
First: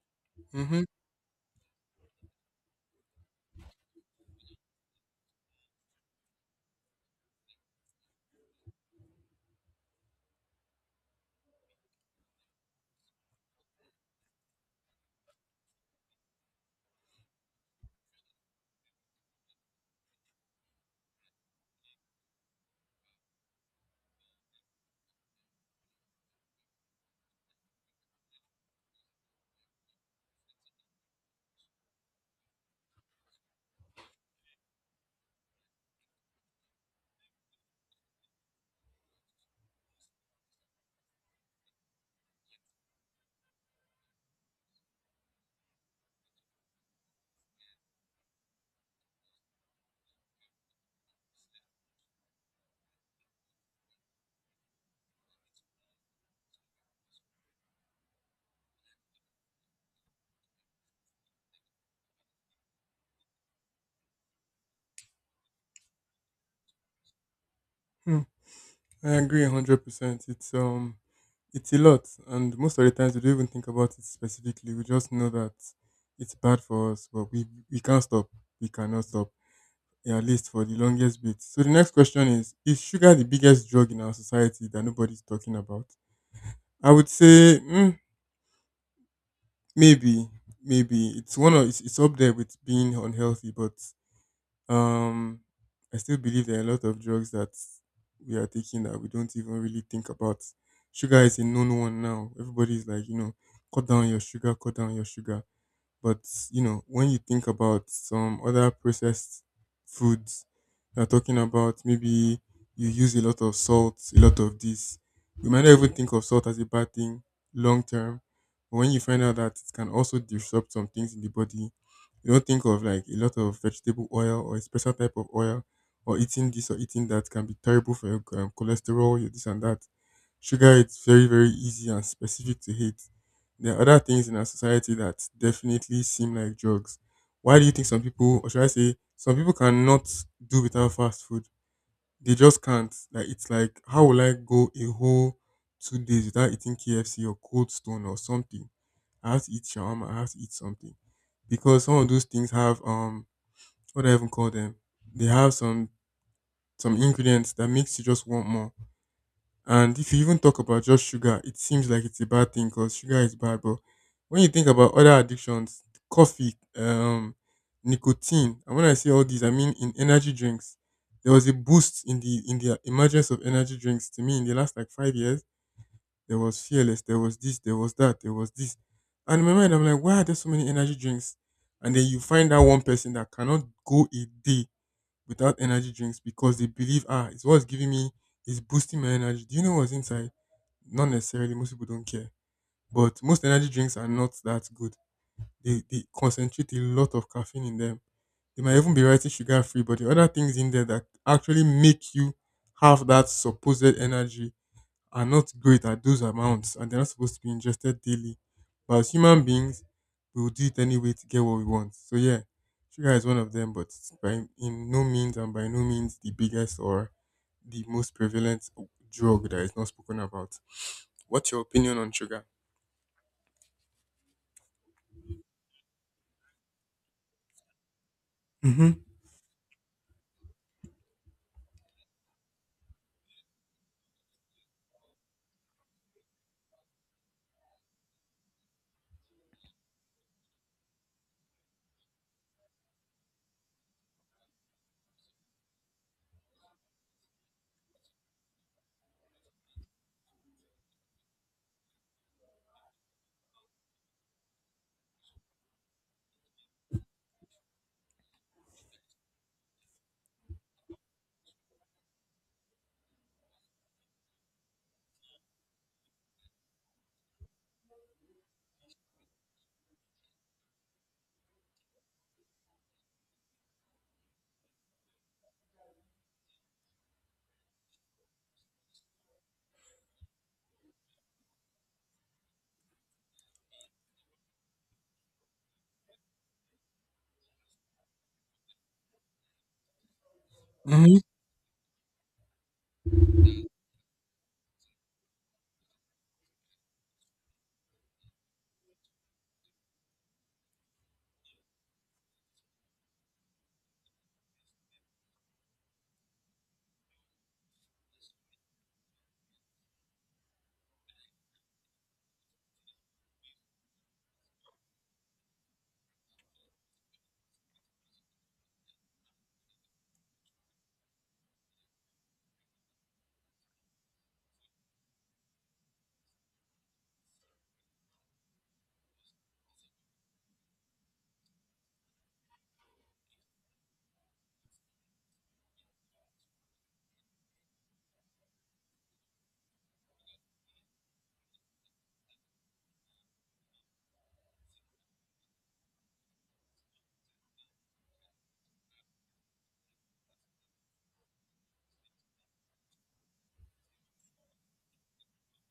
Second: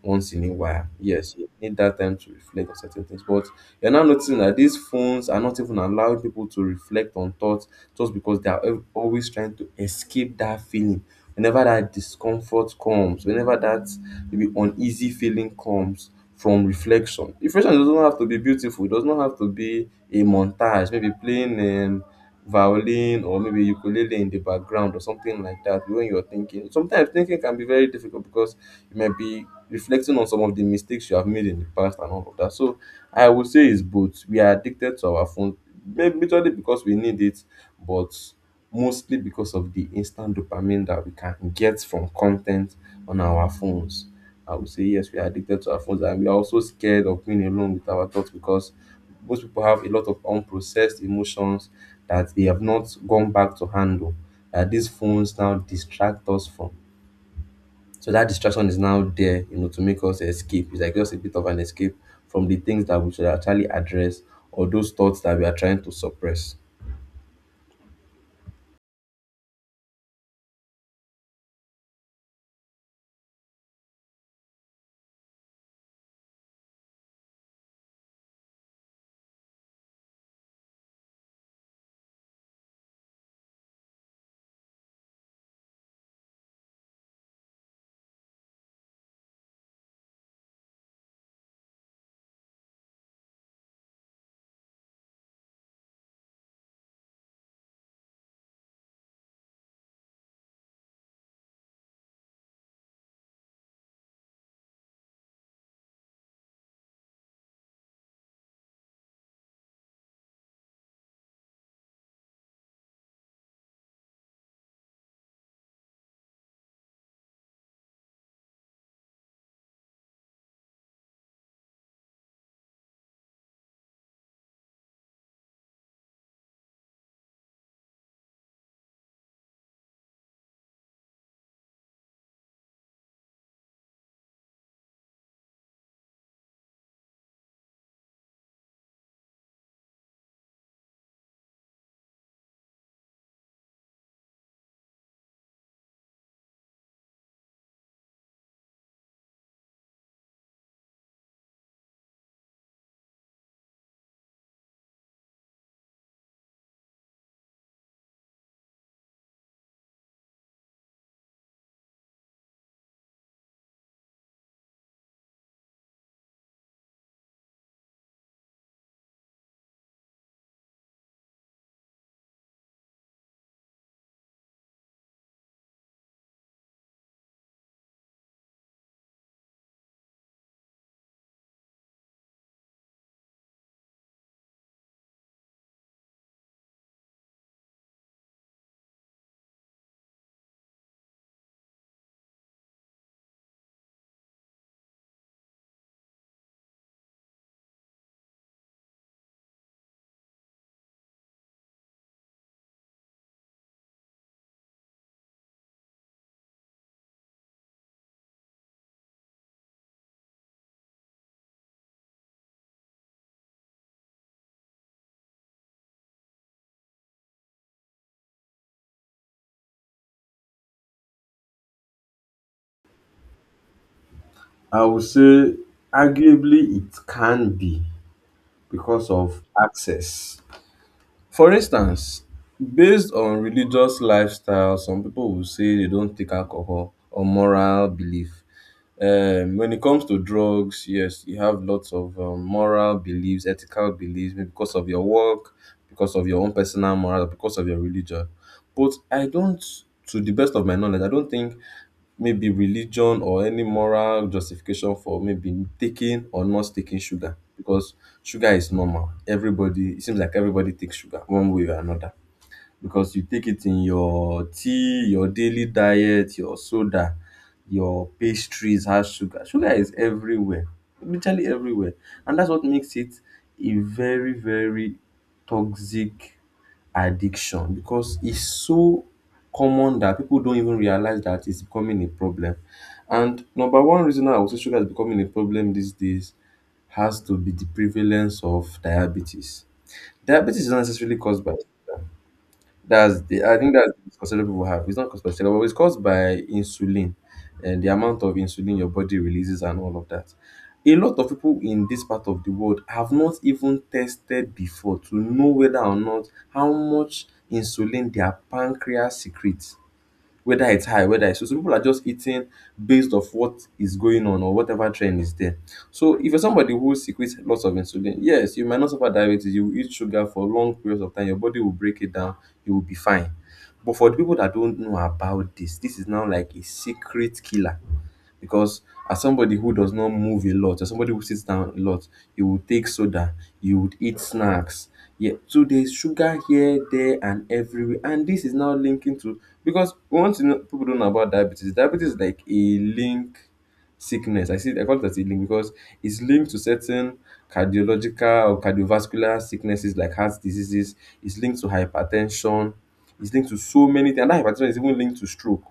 Speaker 2: once in a
Speaker 1: Mm-hmm.
Speaker 2: while. Yes, you need that time to reflect on certain things. But you're now noticing that these phones are not even allowing people to reflect on thoughts just because they are always trying to escape that feeling. Whenever that discomfort comes, whenever that maybe uneasy feeling comes from reflection. Reflection doesn't have to be beautiful. It does not have to be a montage. Maybe playing violin or maybe ukulele in the background or something like that when you're thinking. Sometimes thinking can be very difficult because you might be reflecting on some of the mistakes you have made in the past and all of that. So I would say it's both. We are addicted to our phone, maybe majorly because we need it, but mostly because of the instant dopamine that we can get from content on our phones. I would say yes, we are addicted to our phones and we are also scared of being alone with our thoughts because most people have a lot of unprocessed emotions that they have not gone back to handle that these phones now distract us from. So that distraction is now there, you know, to make us escape. It's like just a bit of an escape from the things that we should actually address or those thoughts that we are trying to suppress.
Speaker 1: Hmm. I agree 100%. It's a lot and most of the times we don't even think about it specifically. We just know that it's bad for us, but we can't stop. We cannot stop. Yeah, at least for the longest bit. So the next question is sugar the biggest drug in our society that nobody's talking about? I would say maybe. Maybe it's one of it's up there with being unhealthy, but Um, I still believe there are a lot of drugs that we are taking that we don't even really think about. Sugar is a known one now. Everybody's like, you know, cut down your sugar, cut down your sugar. But you know, when you think about some other processed foods, you're talking about maybe you use a lot of salt, a lot of this. You might not even think of salt as a bad thing long term. But when you find out that it can also disrupt some things in the body, you don't think of like a lot of vegetable oil or a special type of oil or eating this or eating that can be terrible for your cholesterol, your this and that. Sugar, it's very, very easy and specific to hate. There are other things in our society that definitely seem like drugs. Why do you think some people, or should I say, some people cannot do without fast food? They just can't. Like it's like, how will I go a whole 2 days without eating KFC or Cold Stone or something? I have to eat shawarma. I have to eat something because some of those things have what do I even call them? They have some ingredients that makes you just want more. And if you even talk about just sugar, it seems like it's a bad thing because sugar is bad. But when you think about other addictions, coffee, nicotine, and when I say all these, I mean in energy drinks. There was a boost in the emergence of energy drinks to me in the last like 5 years. There was fearless, there was this, there was that, there was this. And in my mind, I'm like, why are there so many energy drinks? And then you find that one person that cannot go a day without energy drinks because they believe, ah, it's what's giving me, it's boosting my energy. Do you know what's inside? Not necessarily, most people don't care. But most energy drinks are not that good. They concentrate a lot of caffeine in them. They might even be writing sugar free, but the other things in there that actually make you have that supposed energy are not great at those amounts and they're not supposed to be ingested daily. But as human beings, we will do it anyway to get what we want. So yeah, sugar is one of them, but it's by no means the biggest or the most prevalent drug that is not spoken about. What's your opinion on sugar?
Speaker 2: I would say arguably it can be
Speaker 1: Hmm.
Speaker 2: because of access. For instance, based on religious lifestyle, some people will say they don't take alcohol or moral belief. When it comes to drugs, yes, you have lots of moral beliefs, ethical beliefs, maybe because of your work, because of your own personal moral, because of your religion. But I don't, to the best of my knowledge, I don't think maybe religion or any moral justification for maybe taking or not taking sugar because sugar is normal. Everybody, it seems like everybody takes sugar one way or another because you take it in your tea, your daily diet, your soda, your pastries has sugar. Sugar is everywhere, literally everywhere. And that's what makes it a very, very toxic addiction because it's so common that people don't even realize that it's becoming a problem. And number one reason why I would say sugar is becoming a problem these days has to be the prevalence of diabetes. Diabetes is not necessarily
Speaker 1: Hmm.
Speaker 2: caused by that's the I think that's the considerable people have. It's not conspiracy, but it's caused by insulin and the amount of insulin your body releases and all of that. A lot of people in this part of the world have not even tested before to know whether or not how much insulin their pancreas secretes whether it's high, whether it's so. Some people are just eating based off what is going on or whatever trend is there. So if you're somebody who secretes lots of insulin, yes, you might not suffer diabetes. You will eat sugar for long periods of time. Your body will break it down. You will be fine. But for the people that don't know about this, this is now like a secret killer because as somebody who does not move a lot, as somebody who sits down a lot, you would take soda, you would eat snacks. Yeah, so there's sugar here, there, and everywhere. And this is now linking to because once you know people don't know about diabetes, diabetes is like a link sickness. I see I call it as a link because it's linked to certain cardiological or cardiovascular sicknesses like heart diseases, it's linked to hypertension, it's linked to so many things. And that hypertension is even linked to stroke.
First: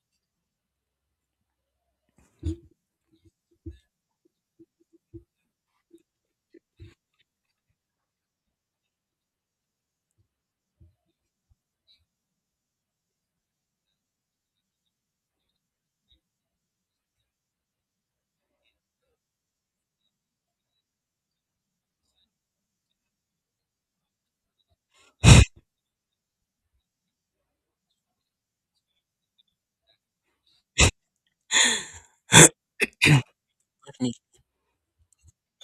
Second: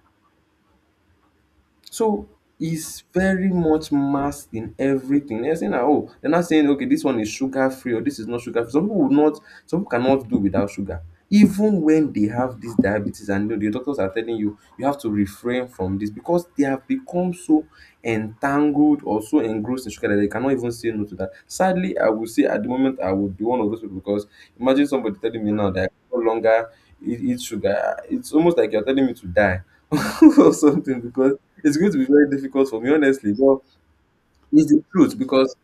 Speaker 2: So it's very much masked in everything. They're saying that oh, they're not saying okay, this one is sugar free or this is not sugar free. Some people will not, some people cannot do without sugar. Even when they have this diabetes and you know, the doctors are telling you you have to refrain from this because they have become so entangled or so engrossed in sugar that they cannot even say no to that. Sadly, I would say at the moment I would be one of those people because imagine somebody telling me now that I can no longer eat sugar. It's almost like you're telling me to die [LAUGHS] or something because it's going to be very difficult for me, honestly. Well,
Speaker 1: Definitely.
Speaker 2: it's the truth because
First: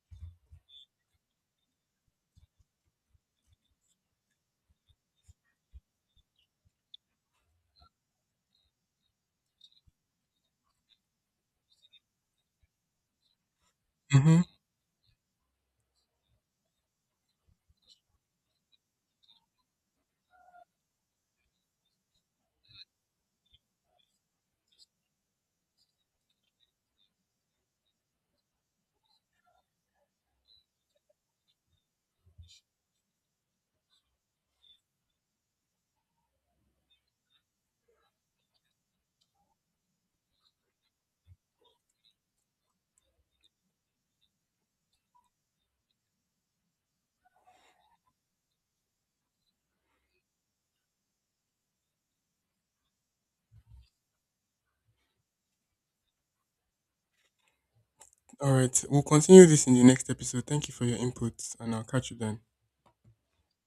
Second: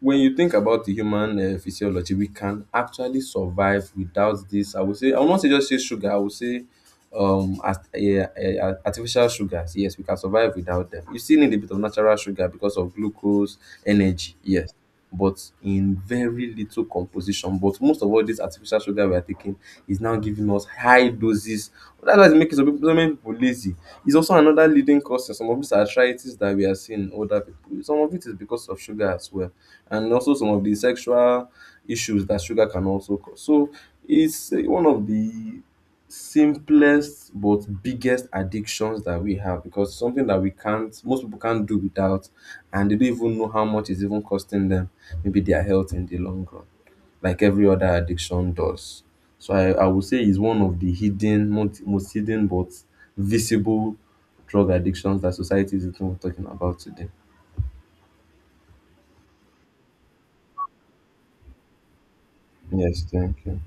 Speaker 2: when you think about the human physiology, we can actually survive without this. I would say, I will not say just say sugar. I would say, um, as, yeah, artificial sugars. Yes, we can survive without them. You still need a bit of natural sugar because of glucose, energy.
Speaker 1: Mm-hmm.
Speaker 2: Yes, but in very little composition. But most of all, this artificial sugar we are taking is now giving us high doses. That's why it's making some people, so many people lazy. It's also another leading cause of some of these arthritis that we are seeing in older people. Some of it is because of sugar as well and also some of the sexual issues that sugar can also cause. So it's one of the simplest but biggest addictions that we have because it's something that we can't most people can't do without and they don't even know how much it's even costing them maybe their health in the long run like every other addiction does. So I would say it's one of the hidden most, most hidden but visible drug addictions that society is even talking about today.
Speaker 1: All right. We'll continue this in the next episode. Thank you for your input, and I'll catch you then.
Speaker 2: Yes, thank you.